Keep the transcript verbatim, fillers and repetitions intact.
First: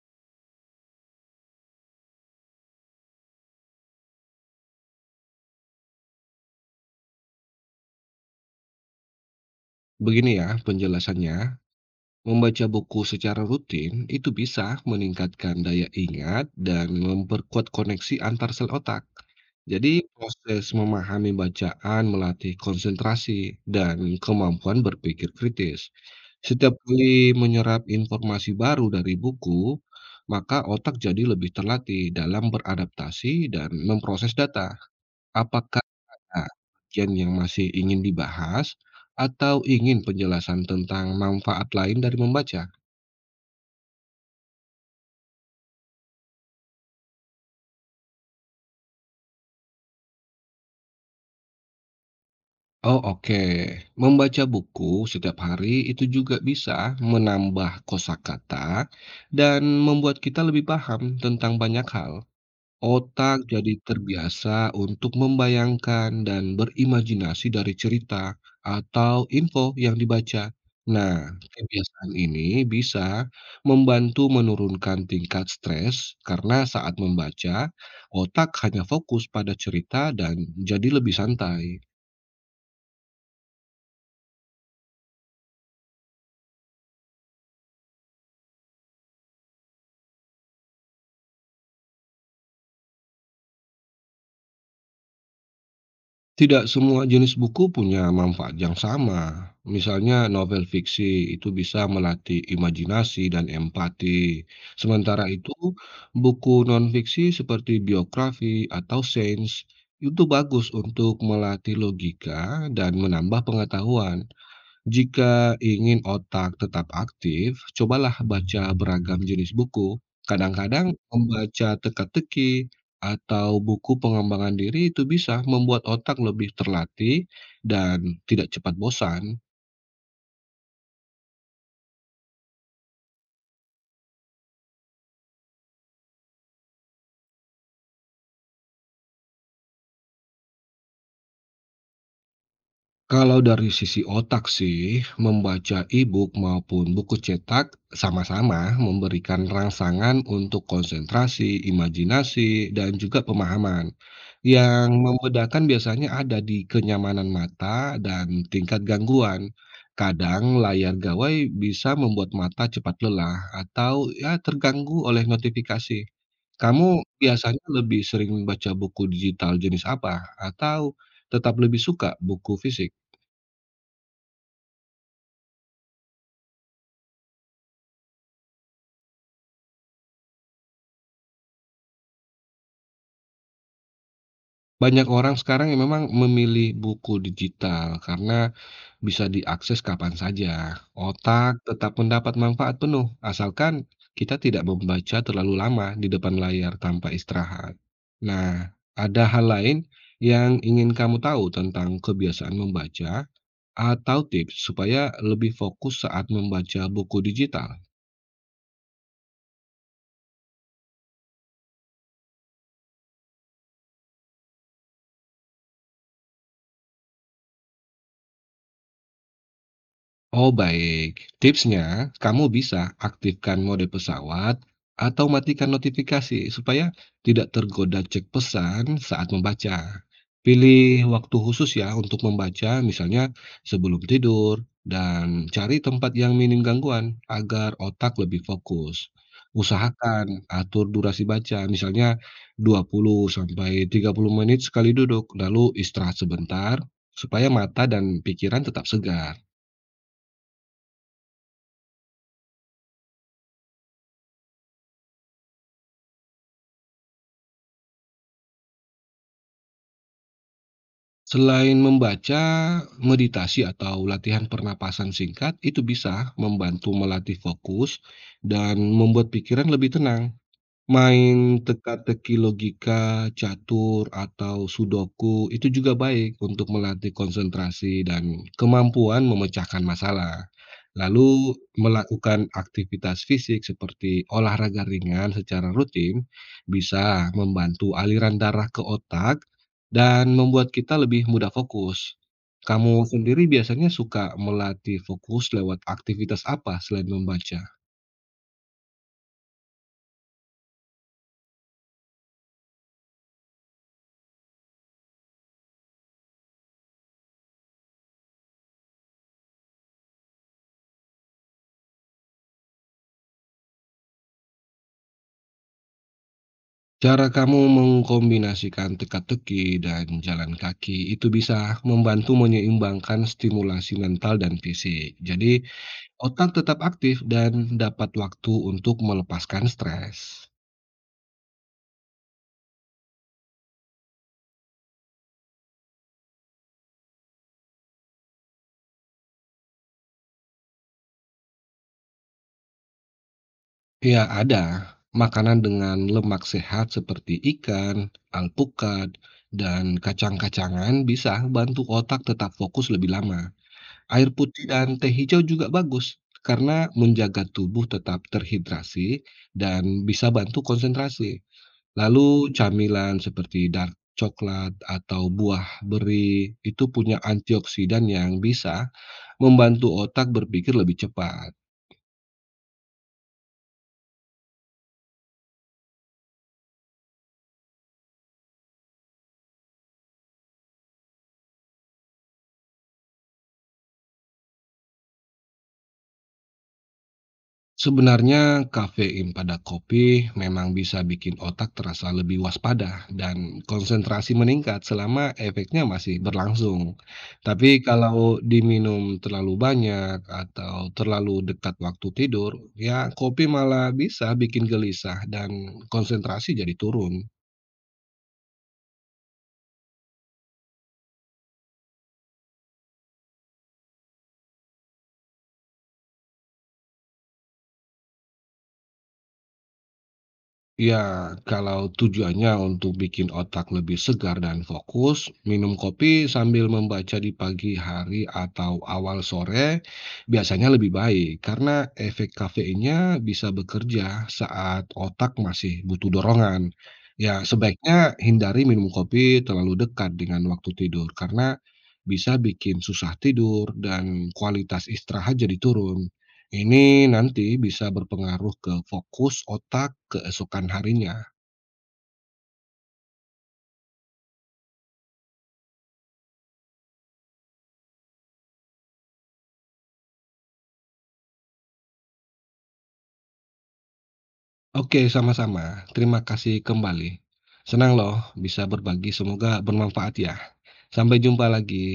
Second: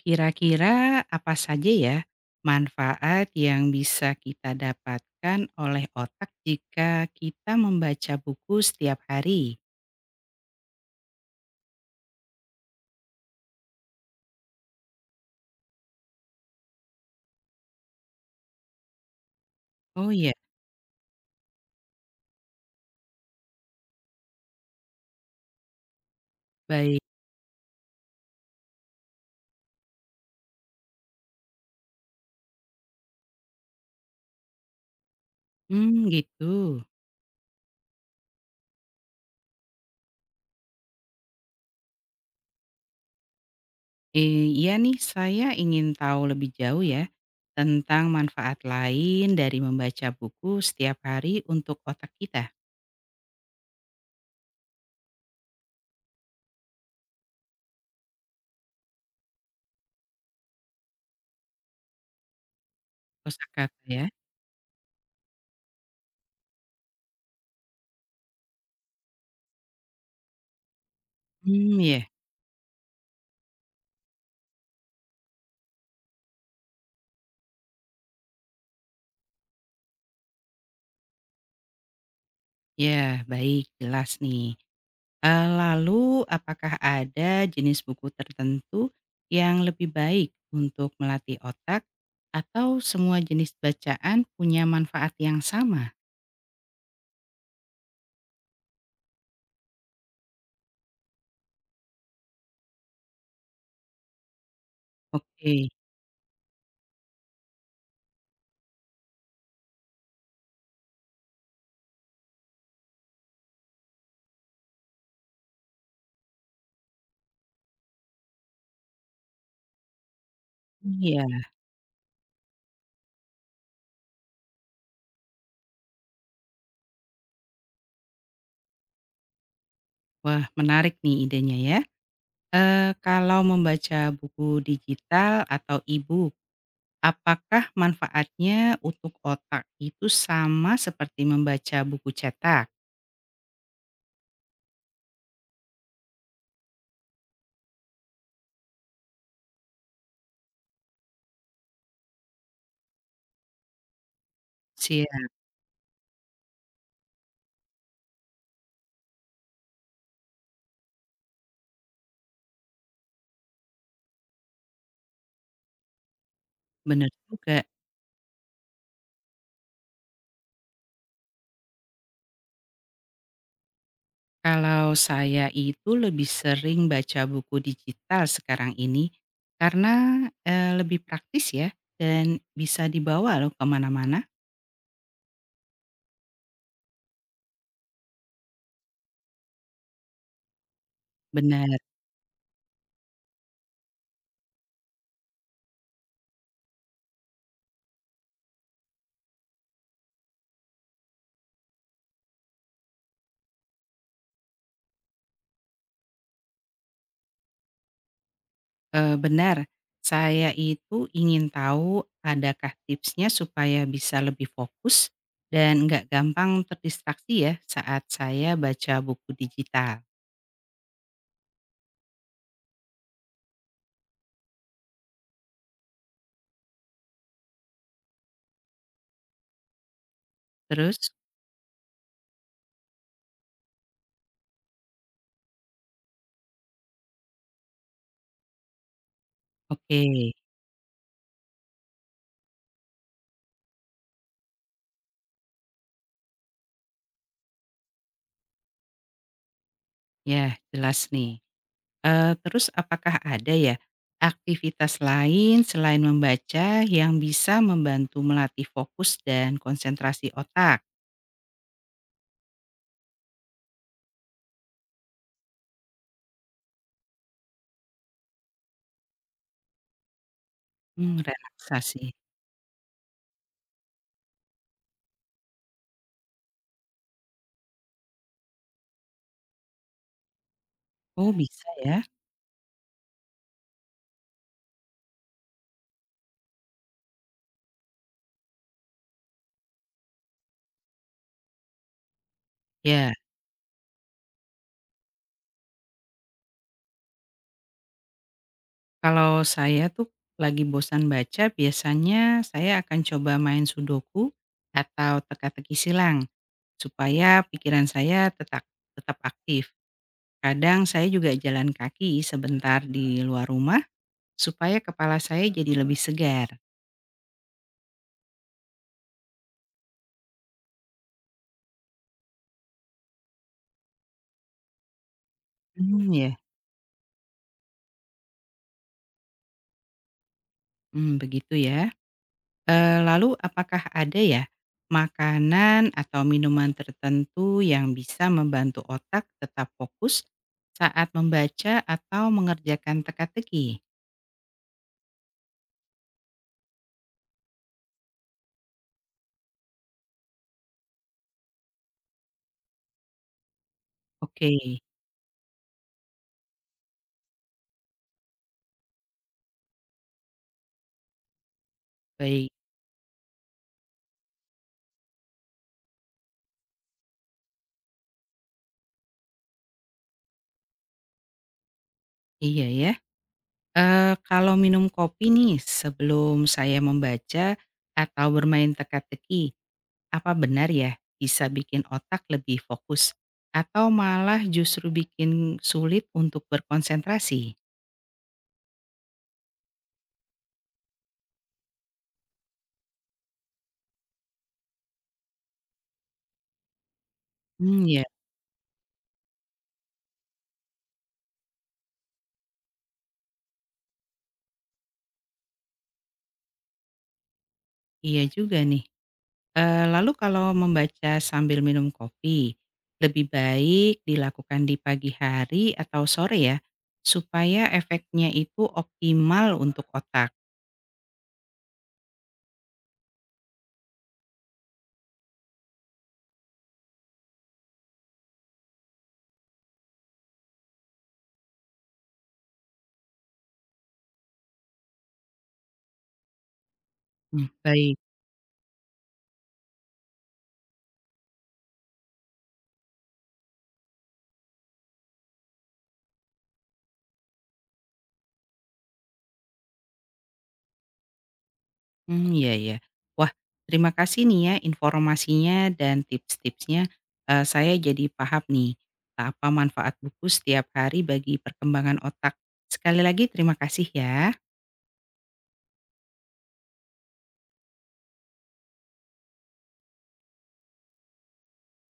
Kira-kira apa saja ya manfaat yang bisa kita dapatkan oleh otak jika kita membaca buku setiap hari? Begini ya penjelasannya, membaca buku secara rutin itu bisa meningkatkan daya ingat dan memperkuat koneksi antar sel otak. Jadi Oh ya, proses memahami bacaan melatih konsentrasi dan kemampuan berpikir kritis. Setiap baik. kali menyerap informasi baru dari buku, maka otak jadi lebih terlatih dalam beradaptasi dan memproses data. Apakah Hmm, Nah, gitu. bagian yang masih ingin dibahas atau ingin penjelasan tentang manfaat lain dari membaca? Eee, iya nih, saya ingin tahu lebih jauh ya tentang manfaat lain dari membaca buku setiap hari untuk otak kita. Oh, oke. Membaca buku setiap hari itu juga bisa menambah kosakata dan membuat kita lebih paham tentang banyak hal. Otak jadi Kosakata ya? terbiasa untuk membayangkan dan berimajinasi dari cerita atau info yang dibaca. Nah, Hmm, ya. kebiasaan ini bisa membantu menurunkan tingkat stres karena saat membaca, otak hanya fokus pada cerita dan jadi lebih santai. Ya, baik, jelas nih. Eee, lalu apakah ada jenis buku tertentu yang lebih baik untuk melatih otak atau semua jenis bacaan punya manfaat yang sama? Tidak semua jenis buku punya manfaat yang sama. Misalnya novel fiksi itu bisa melatih imajinasi dan empati. Sementara itu, Oke, buku non-fiksi seperti biografi atau sains itu bagus untuk melatih logika dan menambah pengetahuan. Jika ingin otak tetap aktif, cobalah baca beragam jenis buku. Kadang-kadang iya. membaca teka-teki atau buku pengembangan diri itu bisa membuat otak lebih terlatih dan tidak cepat bosan. Wah, menarik nih idenya ya. Eee, kalau membaca buku digital atau e-book, apakah manfaatnya untuk otak itu sama seperti membaca buku cetak? Kalau dari sisi otak sih, membaca e-book maupun buku cetak sama-sama memberikan rangsangan untuk konsentrasi, imajinasi, dan juga pemahaman. Yang Siap, membedakan biasanya ada di kenyamanan mata dan tingkat gangguan. Kadang layar gawai bisa membuat mata cepat lelah atau ya terganggu oleh notifikasi. Kamu benar biasanya juga. lebih sering membaca buku digital jenis apa atau tetap lebih suka buku fisik? Kalau saya itu lebih sering baca buku digital sekarang ini, karena, eee, lebih praktis ya, dan bisa dibawa loh kemana mana. Banyak orang sekarang yang memang memilih buku digital karena bisa diakses kapan saja. Otak Benar, tetap mendapat manfaat penuh, asalkan kita tidak membaca terlalu lama di depan layar tanpa istirahat. Nah, ada hal lain yang ingin kamu tahu tentang kebiasaan membaca atau tips supaya lebih fokus saat membaca buku digital? eee, benar. Saya itu ingin tahu adakah tipsnya supaya bisa lebih fokus dan nggak gampang terdistraksi ya saat saya baca buku digital. Oh, baik. Tipsnya, kamu bisa aktifkan mode pesawat atau matikan notifikasi supaya tidak tergoda cek pesan saat membaca. Pilih Terus? waktu khusus ya untuk membaca, misalnya sebelum tidur, dan cari tempat yang minim gangguan agar otak lebih fokus. Oke, Usahakan atur durasi baca, misalnya dua puluh sampai tiga puluh menit sekali duduk, lalu istirahat sebentar supaya mata dan pikiran tetap segar. ya jelas nih. Eee, terus apakah ada ya, aktivitas lain selain membaca yang bisa membantu melatih fokus dan konsentrasi otak? Selain membaca, meditasi atau latihan pernapasan singkat itu bisa membantu melatih fokus dan membuat pikiran lebih tenang. Mmm, Main relaksasi. teka-teki logika, catur, atau sudoku itu juga baik untuk melatih konsentrasi dan kemampuan memecahkan masalah. Oh Lalu bisa ya? melakukan aktivitas fisik seperti olahraga ringan secara rutin bisa membantu aliran darah ke otak dan membuat kita lebih mudah fokus. Kamu Ya, sendiri biasanya suka melatih fokus lewat aktivitas apa selain membaca? kalau saya tuh lagi bosan baca, biasanya saya akan coba main sudoku atau teka-teki silang, supaya pikiran saya tetak tetap aktif. Kadang saya juga jalan kaki sebentar di luar rumah, supaya kepala saya jadi lebih segar. Cara kamu mengkombinasikan teka-teki dan jalan kaki itu bisa membantu menyeimbangkan stimulasi mental dan fisik. Jadi, Mmm, ya. otak tetap aktif dan dapat waktu untuk melepaskan stres. Mmm, begitu ya. Eee, lalu apakah ada ya, makanan atau minuman tertentu yang bisa membantu otak tetap fokus saat membaca atau mengerjakan teka-teki? Ya, ada makanan dengan lemak sehat seperti ikan, alpukat, dan kacang-kacangan bisa bantu otak tetap fokus lebih lama. Air Oke, putih dan teh hijau juga bagus karena menjaga tubuh tetap terhidrasi dan bisa bantu konsentrasi. Lalu baik. camilan seperti dark coklat atau buah beri itu punya antioksidan yang bisa membantu otak berpikir lebih cepat. Iya ya. Eee, kalau minum kopi nih sebelum saya membaca atau bermain teka-teki, apa benar ya bisa bikin otak lebih fokus? Atau malah justru bikin sulit untuk berkonsentrasi? Sebenarnya kafein pada kopi memang bisa bikin otak terasa lebih waspada dan konsentrasi meningkat selama efeknya masih berlangsung. Tapi Hmm, ya. kalau diminum terlalu banyak atau terlalu dekat waktu tidur, ya kopi malah bisa bikin gelisah dan konsentrasi jadi turun. Iya juga nih. Eee, lalu kalau membaca sambil minum kopi, lebih baik dilakukan di pagi hari atau sore ya, supaya efeknya itu optimal untuk otak? Ya, kalau tujuannya untuk bikin otak lebih segar dan fokus, minum kopi sambil membaca di pagi hari atau awal sore biasanya lebih baik karena efek kafeinnya bisa bekerja saat otak masih butuh dorongan. Ya, Mmm. Baik. sebaiknya hindari minum kopi terlalu dekat dengan waktu tidur karena bisa bikin susah tidur dan kualitas istirahat jadi turun. Ini nanti bisa berpengaruh ke fokus otak keesokan harinya. Hmm, iya ya. Wah, terima kasih nih ya informasinya dan tips-tipsnya, eee, saya jadi paham nih apa manfaat buku setiap hari bagi perkembangan otak. Sekali lagi terima kasih ya. Oke, sama-sama. Terima kasih kembali. Senang loh bisa berbagi, semoga bermanfaat ya. Sampai jumpa lagi.